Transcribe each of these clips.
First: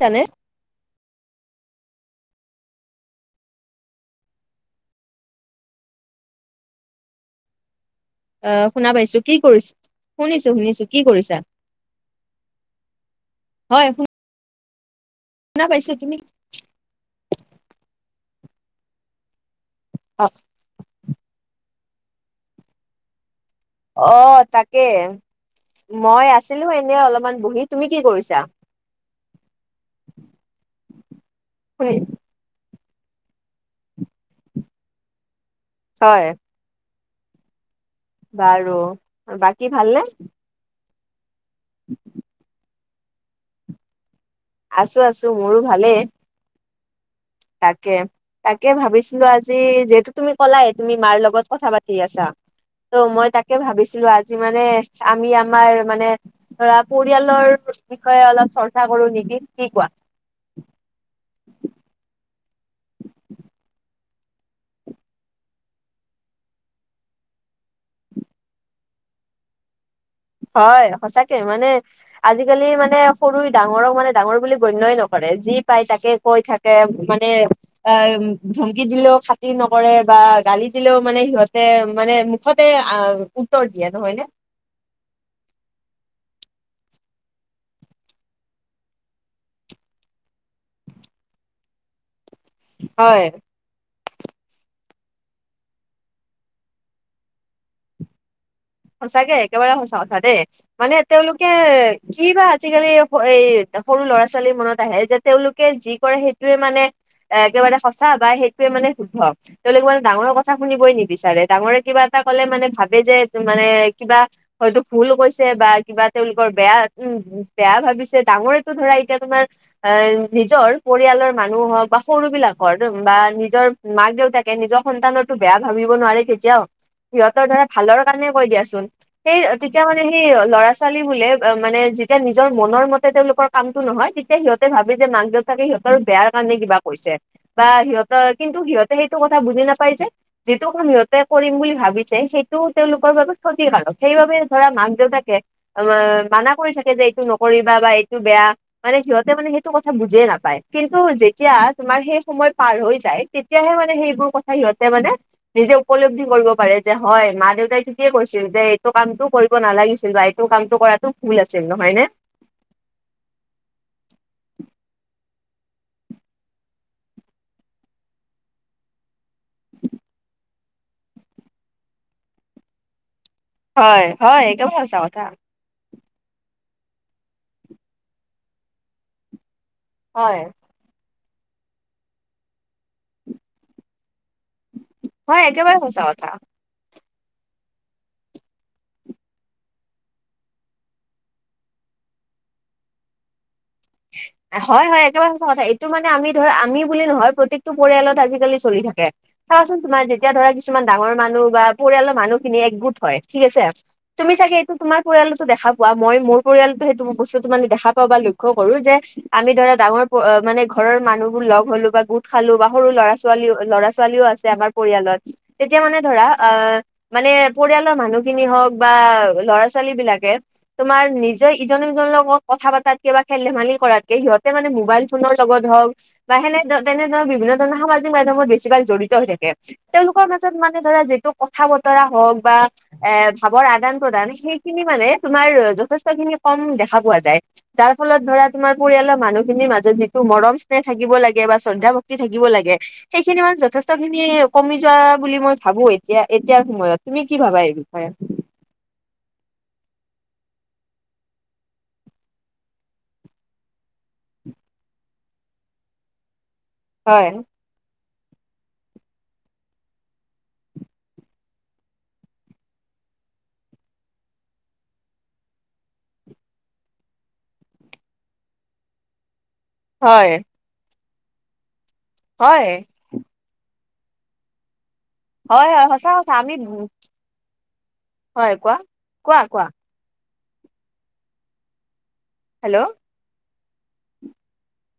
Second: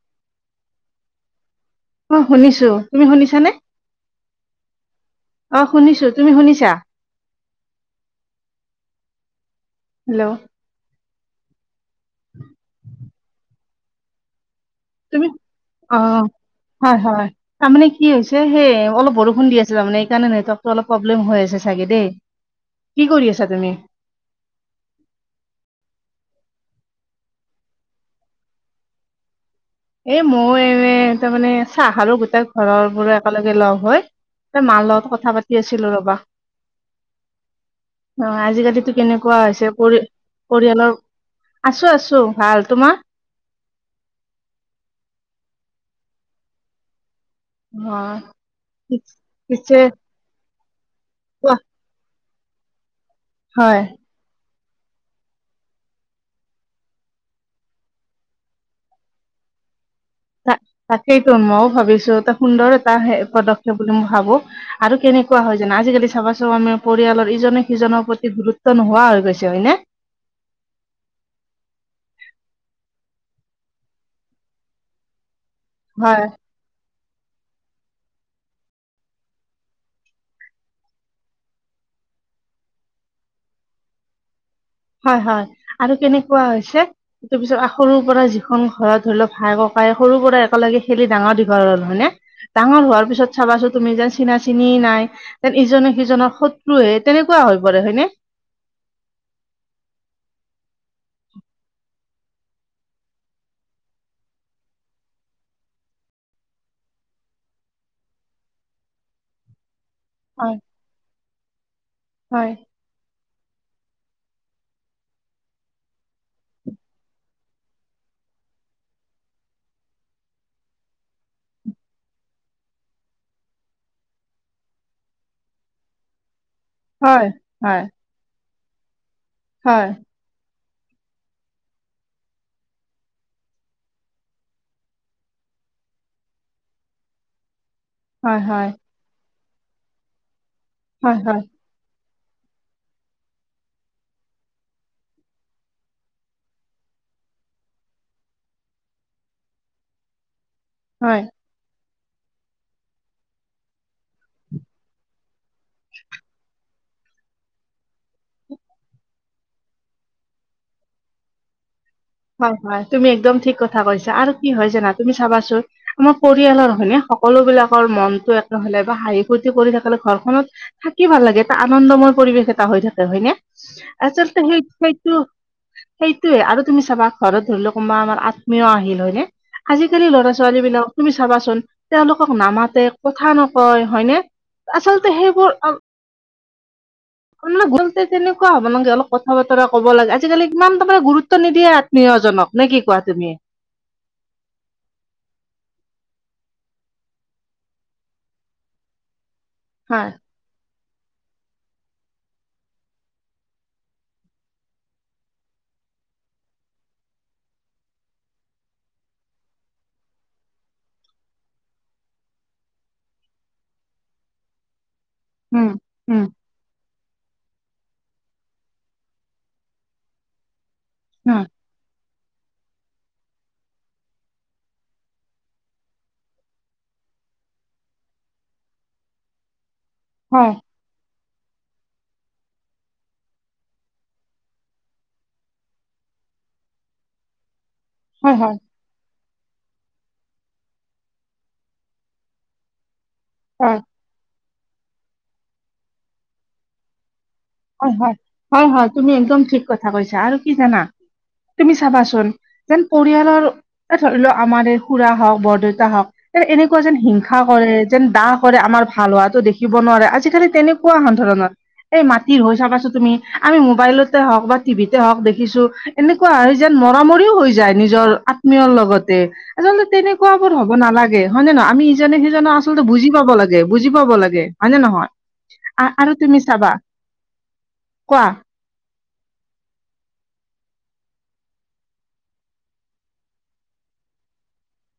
জানে অ শুনিছো, তুমি শুনিছানে? অ শুনিছো, তুমি শুনিছা? আহ শুনা পাইছো, কি কৰিছ, হেল্ল' শুনিছো শুনিছো কি কৰিছা? [inaudible] হয়। তুমি, শুনা পাইছো অ তুমি হয় হয় তাৰমানে কি হৈছে সেই অলপ বৰষুণ দি আছে। ছিল মানে অ এইকাৰণে নেটৱৰ্কটো অলপ প্ৰব্লেম হৈ আছে চাগে দেই, কি কৰি আছা তুমি? অ তাকে। মই আছিলো এনে অলপমান বহি, তুমি কি কৰিছা? এ ময়ো এ তাৰমানে চাহ শুনি খালো গোটে- ঘৰৰ বোৰো একেলগে লগ হৈ, তে মাৰ লগত কথা পাতি আছিলো ৰবা। হয় অঁ বাৰু আজিকালিতো কেনেকোৱা বাকী হৈছে ভালনে পৰি পৰিয়ালৰ আছো আছো ভাল তোমাৰ। আছো আছো মোৰো ভালেই। অ তাকে তাকে ভাবিছিলো আজি পিছে যিহেতু- তুমি কলাই তুমি মাৰ লগত কোৱা কথা পাতি আছা, ত' মই তাকে হয় ভাবিছিলো আজি মানে আমি আমাৰ মানে- ধৰা পৰিয়ালৰ বিষয়ে অলপ চৰ্চা কৰো নেকি, কি কোৱা? তা তাকেইতো মইও ভাবিছো এটা সুন্দৰ এটা পদক্ষেপ বুলি মই ভাবো। আৰু কেনেকোৱা হয় জানা আজিকালি চাবা চোন আমি পৰিয়ালৰ ইজনে সিজনৰ প্ৰতি গুৰুত্ব নোহোৱা হৈ গৈছে হয়নে। হয় সঁচাকে মানে। আজিকালি মানে সৰুৱে ডাঙৰক মানে ডাঙৰ বুলি গণ্যই নকৰে যি পায় তাকে হয় কৈ থা কে মানে অ ধমকি দিলেও খাতি নকৰে বা গালি দিলেও মানে সিহঁতে মানে মুঠতে আ উত্তৰ দিয়ে নহয় নে হয় হয় আৰু কেনেকোৱা হৈছে তাৰ পিছত সৰুৰ পৰা যিখন ঘৰত ধৰি লওঁক ভাই ককাই সৰুৰ পৰা একেলগে খেলি ডাঙৰ দীঘল হ'ল হয়নে ডাঙৰ হোৱাৰ হয় পিছত চাবা চোন তুমি যেন চিনা চিনি নাই যেন ইজনে সিজনৰ শত্ৰু হে তেনেকোৱা হৈ পৰে হয়নে সঁচাকে একেবাৰে সঁচা কথা দেই মানে তেওঁলোকে কি বা আজিকালি এই সৰু ল'ৰা ছোৱালীৰ মনত আহে যে তেওঁলোকে যি কৰে সেইটোৱে মানে একেবাৰে সঁচা বা সেইটোৱে মানে শুদ্ধ তেওঁলোকে মানে ডাঙৰ কথা হয় শুনিবই নিবিচাৰে ডাঙৰে কিবা এটা কলে হয় মানে ভাবে যে এইটো মানে কিবা হয়তো ভুল কৈছে বা কিবা তেওঁলোকৰ বেয়া উম বেয়া ভাবিছে ডাঙৰেটো ধৰা এতিয়া তোমাৰ এ নিজৰ পৰিয়ালৰ মানুহ হওক বা সৰু বিলাকৰ বা নিজৰ মাক দেউতাকে নিজৰ সন্তানৰতো বেয়া ভাবিব নোৱাৰে কেতিয়াও হয় সিহঁতৰ ধৰা হয় ভালৰ কাৰণে কয় দিয়াচোন সেই তেতিয়া হয় মানে সেই ল'ৰা ছোৱালী বোলে মানে যেতিয়া নিজৰ মনৰ মতে তেওঁলোকৰ কামটো নহয় তেতিয়া সিহতে ভাবে যে মাক দেউ তাকে সিহঁতৰ বেয়াৰ কাৰণে কিবা কৈছে বা সিহঁত অ কিন্তু হয় সিহঁতে সেইটো কথা বুজি নাপায় যে যিটো কাম সিহঁতে হয় হয় হয় কৰিম বুলি ভাবিছে সেইটো তেওঁলোকৰ বাবে ক্ষতিকাৰক সেইবাবে ধৰা মাক দেউতাকে মানা কৰি থাকে যে এইটো নকৰিবা বা এইটো বেয়া মানে সিহঁতে মানে সেইটো কথা বুজিয়ে নাপায় কিন্তু হয় যেতিয়া তোমাৰ সেই সময় পাৰ হৈ যায়, তেতিয়াহে মানে সেইবোৰ কথা সিহঁতে মানে নিজে উপলব্ধি কৰিব পাৰে যে হয় মা দেউতাই থিকে কৈছিল যে এইটো কামটো কৰি ব নালাগিছিল বা এইটো কামটো কৰাটো ভুল আছিল নহয় নে? হয়, হয় তুমি একদম ঠিক কথা কৈছা আৰু কি হয় জানা তুমি চাবাচোন আমাৰ পৰিয়ালৰ হয়নে সকলো বিলাকৰ মনটো একে হলে বা হাঁহি ফূৰ্তি কৰি থাকিলে ঘৰখনত থাকি ভাল লাগে এটা আনন্দময় পৰিৱেশ এটা হৈ থাকে হয়নে হয় আচলতে হয় সেই একেবাৰে সঁচা সেইটো কথা। সেইটোয়ে আৰু তুমি চাবা ঘৰত ধৰি লও কোনোবা আমাৰ আত্মীয় আহিল হয়নে আজিকালি ল'ৰা হয় ছোৱালী বিলাও তুমি চাবাচোন তেওঁলোকক নামাতে কথা নকয় হয়নে আচল হয় একেবাৰে সঁচা কথা মানে গলতেজ [unintelligible] তেনেকোৱা হ'ব লাগে অলপ কথা বতৰা কব লাগে আজিকালি ইমান তাৰমানে গুৰুত্ব নিদিয়ে আত্মীয়জনক নে কি কোৱা তুমি? [unintelligible] হয় হয় একেবাৰে সঁচা কথা এইটো মানে আমি ধৰা আমি বুলি নহয় প্ৰত্যেকটো পৰিয়ালত আজিকালি চলি থাকে। চাওচোন তোমাৰ হয়। যেতিয়া ধৰা কিছুমান ডাঙৰ মানুহ বা পৰিয়ালৰ মানুহখিনি একগোট হয় ঠিক আছে? তুমি চাগে এইটো তোমাৰ পৰিয়ালতো দেখা পোৱা, মই মোৰ পৰিয়ালটো সেইটো বস্তুতো‌ মানে দেখা পাওঁ বা লক্ষ্য কৰো যে আমি ধৰা ডাঙৰ মানে ঘৰৰ মানুহ বোৰ লগ হ'লো বা গোট খালো বা সৰু ল'ৰা -ছোৱালীও ল'ৰা ছোৱালীও আ ছে আমাৰ পৰিয়ালত, তেতিয়া মানে ধৰা আহ মানে পৰিয়ালৰ মানুহ খিনি হওক বা ল'ৰা -ছোৱালী বিলাকে তোমাৰ নিজৰ ইজনৰ সিজনৰ লগত কথা পাতাতকে বা খেল- ধেমালি কৰাতকে সিহঁতে মানে মোবাইল ফোনৰ লগত হওক, বা সেনে তেনেধৰণৰ বিভিন্ন ধৰণৰ সামাজিক মাধ্যমত বেছিভাগ জড়িত হৈ থাকে, তেওঁলোকৰ হয়, মাজত মানে ধৰা যিটো কথা বতৰা হওক বা এ ভাৱৰ আদান -প্ৰদান সেইখিনি মানে তোমাৰ যথেষ্ট খিনি কম দেখা পোৱা যায়। যাৰ ফলত হয় ধৰা হয়, তোমাৰ পৰিয়ালৰ মানুহখিনিৰ মাজত যিটো মৰম স্নেহ থাকিব লাগে বা শ্ৰদ্ধা ভক্তি থাকিব লাগে। সেইখিনি মান হয়, যথেষ্টখিনি কমি যোৱা বুলি মই ভাবো এতিয়া এতিয়াৰ সময়ত। তুমি কি ভাবা এই হয় বিষয়ে? হয়। হয়, হয় তুমি একদম ঠিক কথা কৈছা আৰু কি জানা? তুমি চাবাচোন যেন পৰিয়ালৰ এ ধৰি লোৱা আমাৰ এই খুৰা হওক, বৰদউতা হওক এনেকুৱা যেন হয় হিংসা কৰে। যেন দাহ কৰে আমাৰ ভাল হোৱাতটো দেখিব নোৱাৰে, আজিকালি তেনেকুৱা সাধাৰণত। এই মাত- হৈ চাবাছো তুমি আমি মোবাইলতে হওক বা টি ভিতে হওক দেখিছো এনেকুৱা হয় যেন মৰামৰিও হৈ যায় নিজৰ আত্মীয়ৰ লগতে। আচলতে হয় তেনেকুৱাবোৰ হ'ব নালাগে হয় নে নহয়? আমি ইজনে সিজনক হয় আচলতে বুজি পাব লাগে, বুজি পাব লাগে হয়নে নহয়? হয় হয় সঁচা আৰু কথা তুমি আমিত চাবা কোৱা? হয় কোৱা? কোৱা, কোৱা? হেল্ল'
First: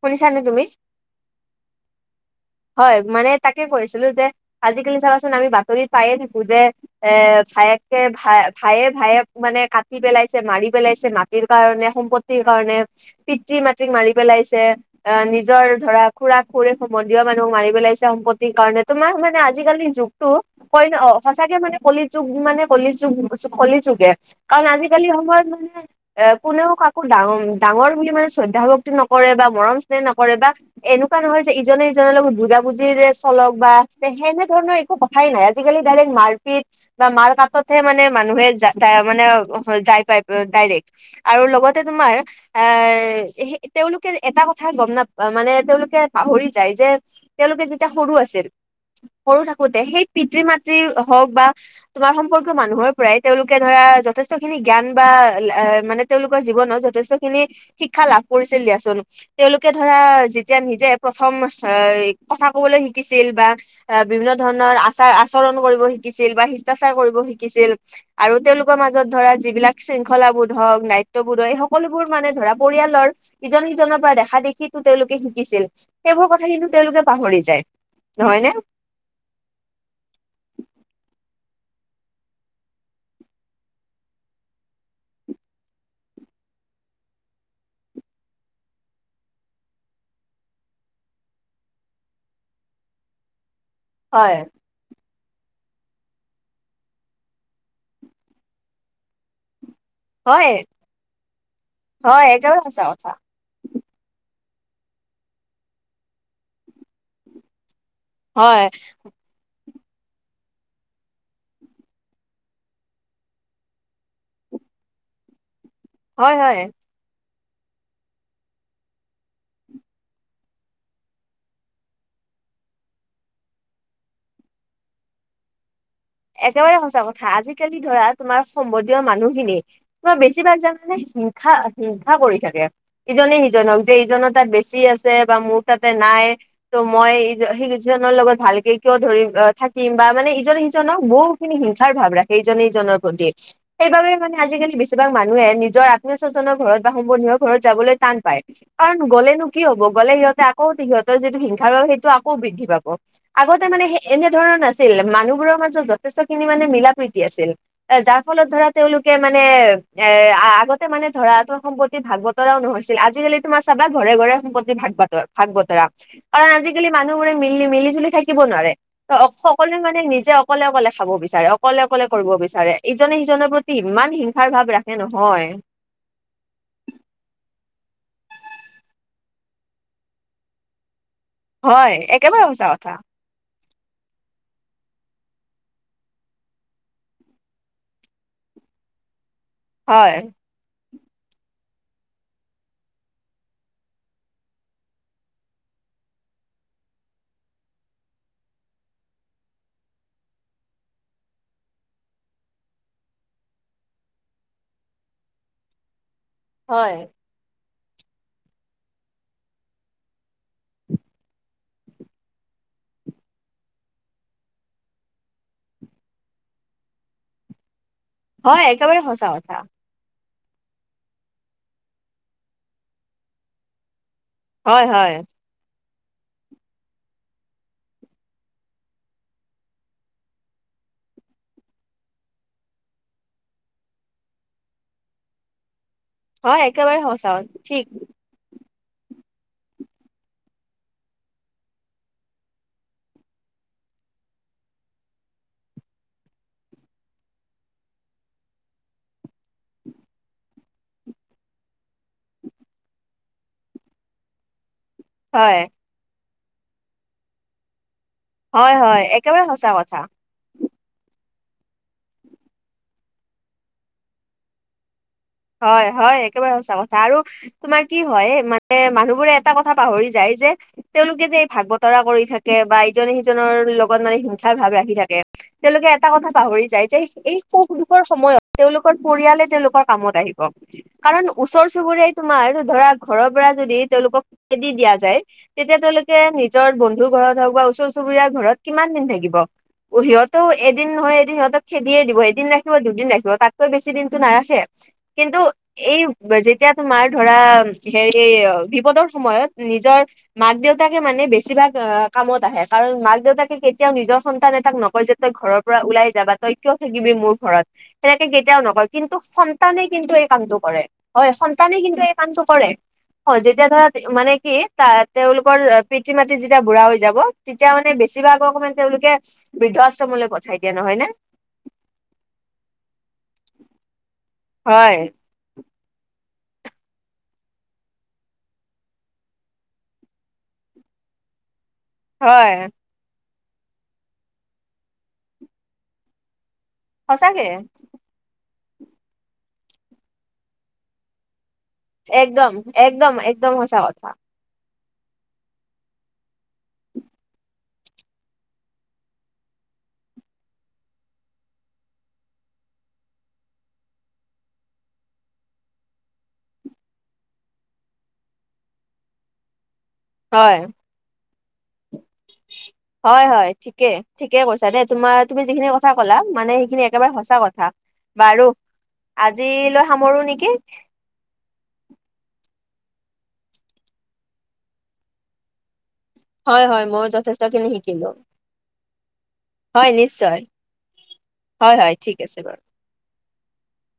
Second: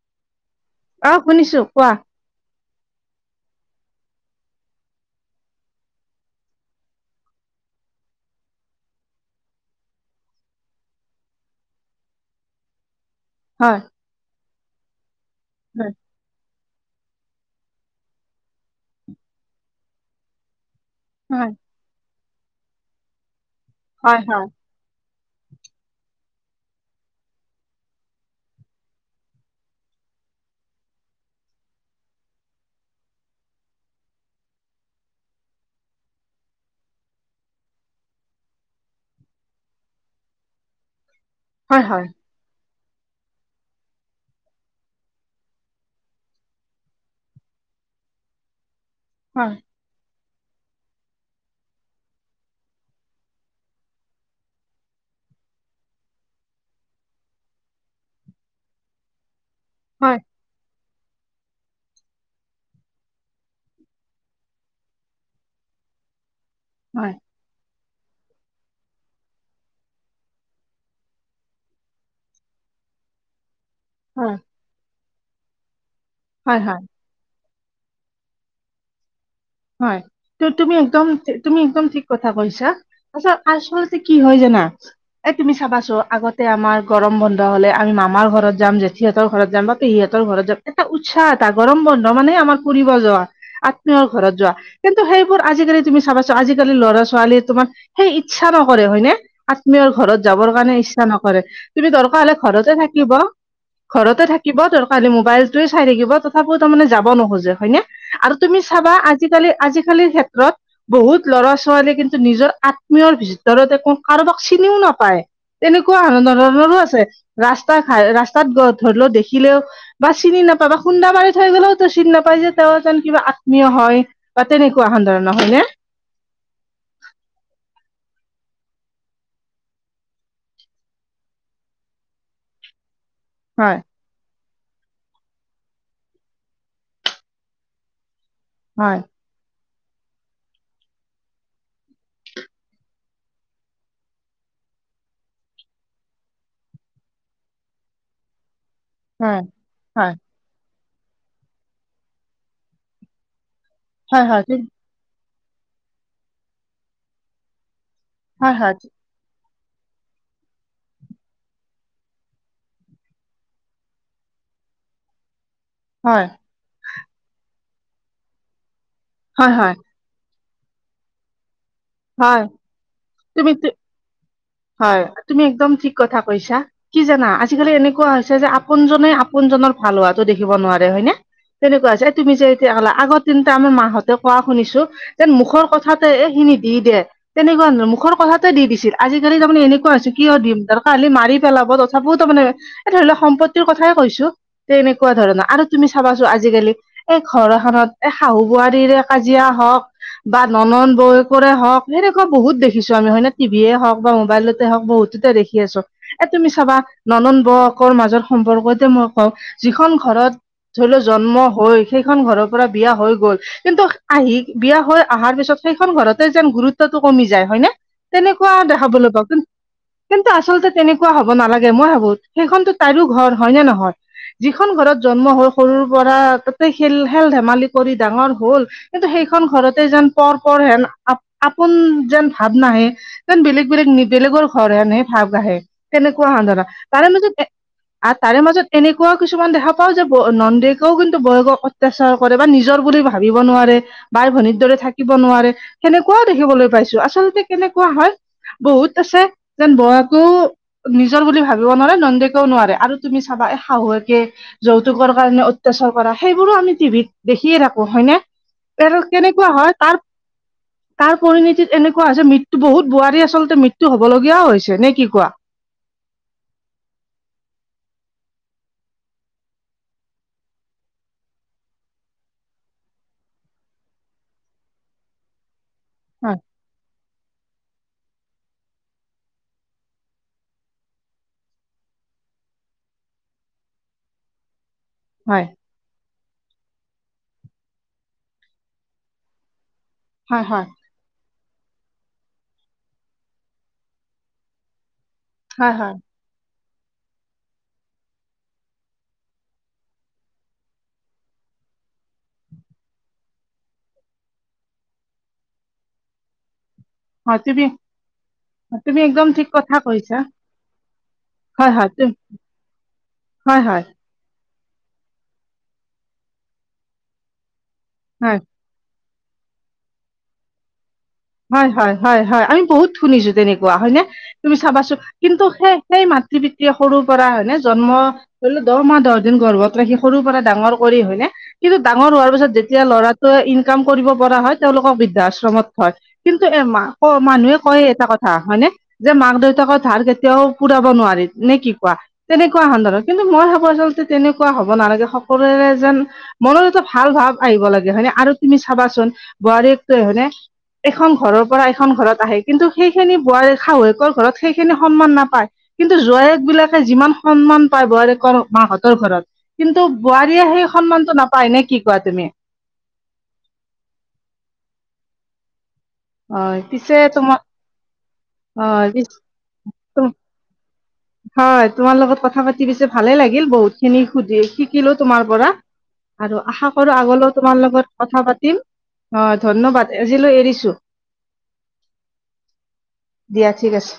শুনিছা নে তুমি? অ শুনিছো কোৱা? হয় মানে তাকে কৈছিলো যে আজিকালি চাবাচোন আমি বাতৰিত পায়ে থাকো যে এ ভায়েকে ভাই ভায়ে -ভায়েক মানে কাটি পেলাইছে, মাৰি পেলাইছে, মাটিৰ কাৰণে, সম্পত্ত- ত্তি কাৰণে পিতৃ হয় -মাতৃক মাৰি পেলাইছে, অ নিজৰ ধৰা খুৰা খুৰেক সম- ধীয় মানুহ মাৰি পেলাইছে সম্পত্তিৰ কাৰণে তোমাৰ মানে আজিকালিৰ যুগতটো কই অ হয় সঁচাকে মানে কলিযোগ মানে, কলিযোগ কলিযোগে হয় হয় কাৰণ আজিকালি সময়ত মানে এ কোনেও কাকো ডাঙ ডাঙৰ বুলি মানে শ্ৰদ্ধা- ভক্তি নকৰে বা মৰম -স্নেহ নকৰে বা এনেকুৱা নহয় যে ইজ- ইজনে সিজনৰ লগত বুজা বুজিৰে চলক বা সেনেধৰণৰ একো কথাই নাই, আজিকালি ডাইৰেক্ট মাৰপিট বা মাৰ কাতহে মানে মানুহে মানে যাই পায়গৈ ডাইৰেক্ট। আৰু লগতে হয় হয় হয় তোমাৰ এ সে তেওঁলোকে এটা কথা গম নাপা মানে তেওঁলোকে পাহৰি যাই যে তেওঁলোকে যেতিয়া সৰু আছিল, সৰু হয় থাকোতে সেইট- পিতৃ -মাতৃ হওক বা তোমাৰ সম্পৰ্কীয় মানুহৰ পৰাই তেওঁলোকে ধৰা যথেষ্ট খিনি জ্ঞান বা মানে তেওঁলোকৰ জীৱনত যথেষ্ট খিনি শিক্ষা লাভ কৰিছিল দিয়াচোন। তেওঁলোকে ধৰা হয়, যেতিয়া নিজে প্ৰথম আহ কথা কবলৈ শিকিছিল বা আহ বিভিন্ন ধৰণৰ আচাৰ -আচৰণ কৰিব শিকিছিল বা শিষ্টাচাৰ হয়, কৰিব শিকিছিল আৰু তেওঁলোকৰ মাজত ধৰা যিবিলাক শৃংখলাবোধ হওক, নাই'ত বোধ হয় এই সকলোবোৰ মানে ধৰা পৰিয়ালৰ ইজনে সিজনপ হয়, দেখা দেখিতো তেওঁলোকে শিকিছিল সেইবোৰ কথা হয়, কিন্তু হয়, তেওঁলোকে পাহৰি যায় নহয় নে? হয় তু তুমি একদম তুমি একদম ঠিক কথা কৈছা। আচ্ছা আচলতে কি হয় জানা এই তুমি চাবাচো আগতে আমাৰ গৰম বন্ধ হলে আমি মামাৰ ঘৰত যাম জেঠিহঁতৰ ঘৰত যাম বা সিহঁতৰ ঘৰত যাম এটা উৎসাহ এটা গৰম বন্ধ মানে আমাৰ ফুৰিব যোৱা। আত্মীয় ঘৰত হয় যোৱা কিন্তু সেইবোৰ আজিকালি তুমি চাবাছো আজিকালি ল'ৰা ছোৱালীয়ে তোমাৰ সেই ইচ্ছা নকৰে হয়নে। আত্মীয়ৰ ঘৰত হয় যাবৰ কাৰণে ইচ্ছা নকৰে তুমি দৰকাৰ হয় হলে একেবাৰে ঘৰতে সঁচা কথা থাকিব। ঘৰতে থাকিব ত মোবাইলটোৱে চাই থাকিব তথাপিও তাৰমানে যাব নোখোজে হয়নে আৰু তুমি হয় চাবা আজিকালি আজিকালিৰ ক্ষেত্ৰত বহুত লৰা ছোৱালীয়ে কিন্তু নিজৰ আত্মীয়ৰ ভিতৰত একো কাৰোবাক চিনিও নাপায়। তেনেকুৱা ন ন হয় হয় ৰো আছে ৰাস্তাই ৰাস্তাত ধৰি ল দেখিলেও বা চিনি নাপায় বা খুন্দা মাৰি থৈ গ'লেওতো চিনি নাপাই যে তেওঁ এজন কিবা আত- আত্মীয় হয় বা তেনেকুৱা ধৰণৰ হয় নে একেবাৰে সঁচা কথা আজিকালি ধৰা তোমাৰ সম্বন্ধীয় মানুহখিনি বেছিভাগ জানানে হিংসা হিংসা কৰি থাকে ইজনে হয় সিজনক যে ইজনৰ তাত বেছি আছে বা মোৰ তাতে নাই ত' মই সেইজনৰ লগত ভাল কিয় হয় ধৰিম থাকিম বা মানে ইজনে সিজনক বহু খিনি হিংসাৰ ভাৱ ৰাখে ইজনে সিজনৰ প্ৰতি। সেইবাবে মানে আজিকালি বেছিভাগ মানুহে নিজৰ আত্মীয় স্বজনৰ ঘৰত বা সম্বন্ধীয় ঘৰত যাবলৈ টান পায়। কাৰণ হয় গ'লেনো কি হ'ব গ'লে হয় সিহঁতে আকৌ সিহঁতৰ যিটো হিংসাৰ ভাব সেইটো আকৌ বৃদ্ধি পাব আগতে মানে হয় হয় এনেধৰণৰ নাছিল মানুহবোৰৰ মাজত যথেষ্ট খিনি মানে মিলা প্ৰতি আছিল যাৰ ফলত হয় ধৰা হয় তেওঁলোক মানে এ আগতে মানে ধৰাটো সম্পত্তি ভাগ বতৰাও নহৈছিল আজিকালি তোমাৰ চাবা ঘৰে ঘৰে সম্পত্তি ভাগ বাতৰ ভাগ বতৰা হয় কাৰণ আজিকালি মানুহবোৰে মিল মিলি জুলি থাকিব নোৱাৰে ত হয় হয় সকলোৱে মানে নিজক অকলে অকলে খাব বিচাৰে অকলে অকলে কৰিব হয় বিচাৰে ইজনে সিজনৰ তুমি প্ৰতি ইমান হিংসা হয় তুমি একদম ঠিক কথা কৈছা কি জানা আজিকালি এনেকুৱা হৈছে যে আপোনজনে আপোনজনৰ ভাল হোৱাতো দেখিব নোৱাৰে হয়নে তেনেকুৱা হয় হৈছে এ তুমি একেবাৰে যে সঁচা এতিয়া কলা কথা আগৰ দিনত আমাৰ মাহঁতে কোৱা শুনিছোঁ। যেন মুখৰ কথাতে এইখিনি দি দে তেনেকোৱা মুখৰ কথাতে দি দিছিল আজি- আজিকালি তাৰমানে এনেকুৱা হৈছে হয়। কিয় দিম খালি মাৰি পেলাব তথাপিওঁ তাৰ মানে এই ধৰি লক সম্পত্তিৰ কথাই কৈছোঁ। তেনেকোৱা ধৰণৰ আৰু তুমি চাবাচোন আজিকালি এই ঘৰ এখনত এই শাহু বোৱাৰীৰে কাজিয়া হওঁক বা নন্দন বৌয়েকৰ হওঁক সেনেকোৱা বহুত দেখিছোঁ আমি হয়নে টিভিয়ে হওঁক বা মোবাইলতে হওঁক বহুততে দেখি আছোঁ এ তুমি চাবা হয় নন্দন বৌ কৰ মাজৰ সম্পৰ্কতে মই কওঁ যিখন ঘৰত ধৰি লও জন্ম হৈ সেইখন ঘৰৰ পৰা বিয়া হৈ গ'ল। কিন্তু আহি বিয়া হৈ অহাৰ পিছত সেইখন ঘৰতে যেন গুৰুত্বটো কমি যায় হয় নে। তেনেকুৱা হয় একেবাৰে দেখাবলৈ সঁচা পাব কথা কিন্তু আচলতে তেনেকুৱা হ'ব নালাগে মই ভাবোঁ সেইখনতো তাইৰো ঘৰ হয় নে নহয়। যিখন হয় ঘৰত হয় জন্ম হৈ সৰুৰ পৰা তাতে খেল খেল ধেমালি কৰি ডাঙৰ হ'ল কিন্তু সেইখন ঘৰতে যেন পৰ পৰ হেন আপোন যেন ভাৱ নাহে যেন বেলেগ। বেলেগ বেলেগৰ ঘৰনে ভাৱ আহে তেনেকোৱা হয় ধৰা একেবাৰে তাৰে সঁচা মাজত ঠিক তাৰে মাজত এনেকুৱাও কিছুমান দেখা পাওঁ যে নন্দেকেও কিন্তু বৌয়েকক অত্যাচাৰ কৰে বা নিজৰ বুলি ভাবিব নোৱাৰে বাই ভনীৰ দৰে থাকিব নোৱাৰে সেনেকোৱাও দেখিবলৈ পাইছোঁ আচলতে কেনেকুৱা হয়। বহুত আছে যেন বৌয়েকো। নিজৰ বুলি ভাবিব নোৱাৰে নন্দেকেও নোৱাৰে আৰু তুমি চাবা শাহুৱেকে যৌতুকৰ কাৰণে হয়। অত্যাচাৰ কৰা সেইবোৰো আমি টিভিত দেখিয়ে থাকোঁ হয়নে। হয় হয় তেহেতৰ একেবাৰে কেনেকুৱা সঁচা হয় কথা তাৰ তাৰ পৰিণীতিত এনেকুৱা হৈছে মৃত্যু বহুত বোৱাৰী আচলতে মৃত্যু হবলগীয়াও হৈছে নে কি কোৱা। হয় হয় একেবাৰে সঁচা কথা আৰু। তোমাৰ কি হয় মানে মানুহবোৰে এটা কথা পাহৰি যায় যে। তেওঁলোকে যে এই ভাগ বতৰা কৰি থাকে বা ইজনে সিজনৰ লগত মানে হিংসাৰ ভাৱ ৰাখি থাকে। তেওঁলোকে এটা কথা পাহৰি যায় যে এই সুখ দুখৰ সময়ত তেওঁলোকৰ পৰিয়ালে তেওঁলোকৰ কামত আহিব। কাৰণ ওচৰ চুবুুৰীয়াই তোমাৰ ধৰা ঘৰৰ পৰা যদি তেওলোকক খেদি দিয়া যায় হয় তেতিয়া তেওঁলোকে নিজৰ বন্ধু ঘৰত হওঁক বা ওচৰ চুবুৰীয়াৰ ঘৰত কিমান দিন থাকিব। সিহঁতও হয় হয় হয় এদিন নহয় এদিন সিহঁত খেদিয়ে দিব এদিন ৰাখিব দুদিন ৰাখিব তাতকৈ বেছি দিনটো নাৰাখে। কিন্তু হয় হয় এই যেতিয়া তোমাৰ ধৰা হেৰি বিপদৰ সময়ত নিজৰ মাক দেউতাকে মানে বেছিভাগ কামত আহে কাৰণ মাক দেউতাকে কেতিয়াও নিজৰ সন্তান এটাক নকয় যে তই ঘৰৰ ওলাই যাবা তই কিয় থাকিবি মোৰ হয় তুমি ঘৰত সেনেকে কেতিয়াও নকয় তুমি কিন্তু একদম ঠিক কথা সন্তানে কিন্তু কৈছা এই কামটো কৰে হয় সন্তানে হয় কিন্তু এই তুম- কামটো কৰে হয় যেতিয়া ধৰা, মানে কি তা তেওঁলোকৰ পিতৃ মাতৃ যেতিয়া বুঢ়া হৈ যাব। তেতিয়া মানে হয় বেছিভাগ অকণমান তেওঁলোকে বৃদ্ধাশ্ৰমলৈ পঠাই দিয়ে নহয় নে। হয় হয় হয় হয় আমি বহুত শুনিছোঁ তেনেকুৱা হয় নে তুমি হয় চাবাচোন। কিন্তু সেই সেই মাতৃ পিতৃয়ে সৰুৰ পৰা হয়নে জন্ম ধৰিল দহ মাহ দহ দিন গৰ্ভত ৰাখি সৰুৰ পৰা ডাঙৰ কৰি হয়নে। কিন্তু ডাঙৰ হোৱাৰ পিছত হয় যেতিয়া লৰাটোৱে ইনকাম কৰিব পৰা হয় তেওঁলোক বৃদ্ধাশ্ৰমত থয়। কিন্তু এ মাকক সঁচাকে মানুহে কয় এটা কথা, হা হয়নে যে মাক দেউতাকৰ ধাৰ কেতিয়াও পুৰাব নোৱাৰি নে কি। একদম তেনেকুৱা সন্ধাৰত একদম কিন্তু মই একদম ভাবোঁ সঁচা আচলতে কথা তেনেকুৱা হব নালাগে সকলোৰে যেন, মনত এটা ভাল ভাৱ আহিব লাগে হয়নে আৰু তুমি চাবাচোন বোৱাৰীকটোৱ হয়নে। এখন ঘৰৰ পৰা এখন ঘৰত আহে কিন্তু সেইখিনি বোৱাৰ শাহুৱেকৰ ঘৰত সেইখিনি সন্মান নাপায়। কিন্তু জোৱায়েক বিলাকে যিমান সন্মান পায় বোৱাৰেকৰ মাকহঁতৰ ঘৰত। কিন্তু বোৱাৰীয়ে হয় সেই সন্মানতটো নাপায় নে কি কোৱা তুমি। হয় হয় ঠিকে ঠিকে কৈছা দেই তোমাৰ তুমি যিখিনি কথা, সঁচা কলা মানে হয় সেইখিনি পিছে একেবাৰে সঁচা তোমাৰ কথা বাৰু হয় পিছ আজিলৈ তুম- সামৰো নেকি। হয় তোমাৰ লগত কথা পাতি পিছে ভালে লাগিল বহুত খিনি সুধি শিকিলো তোমাৰ পৰা। আৰু হয় আশা হয় কৰো ময়ো আগলৈও তোমাৰ যথেষ্টখিনি লগত শিকিলো কথা পাতিম অ হয় ধন্যবাদ আজিলৈ নিশ্চয় এৰিছো। হয় হয় ঠিক আছে বাৰু দিয়া ঠিক আছে।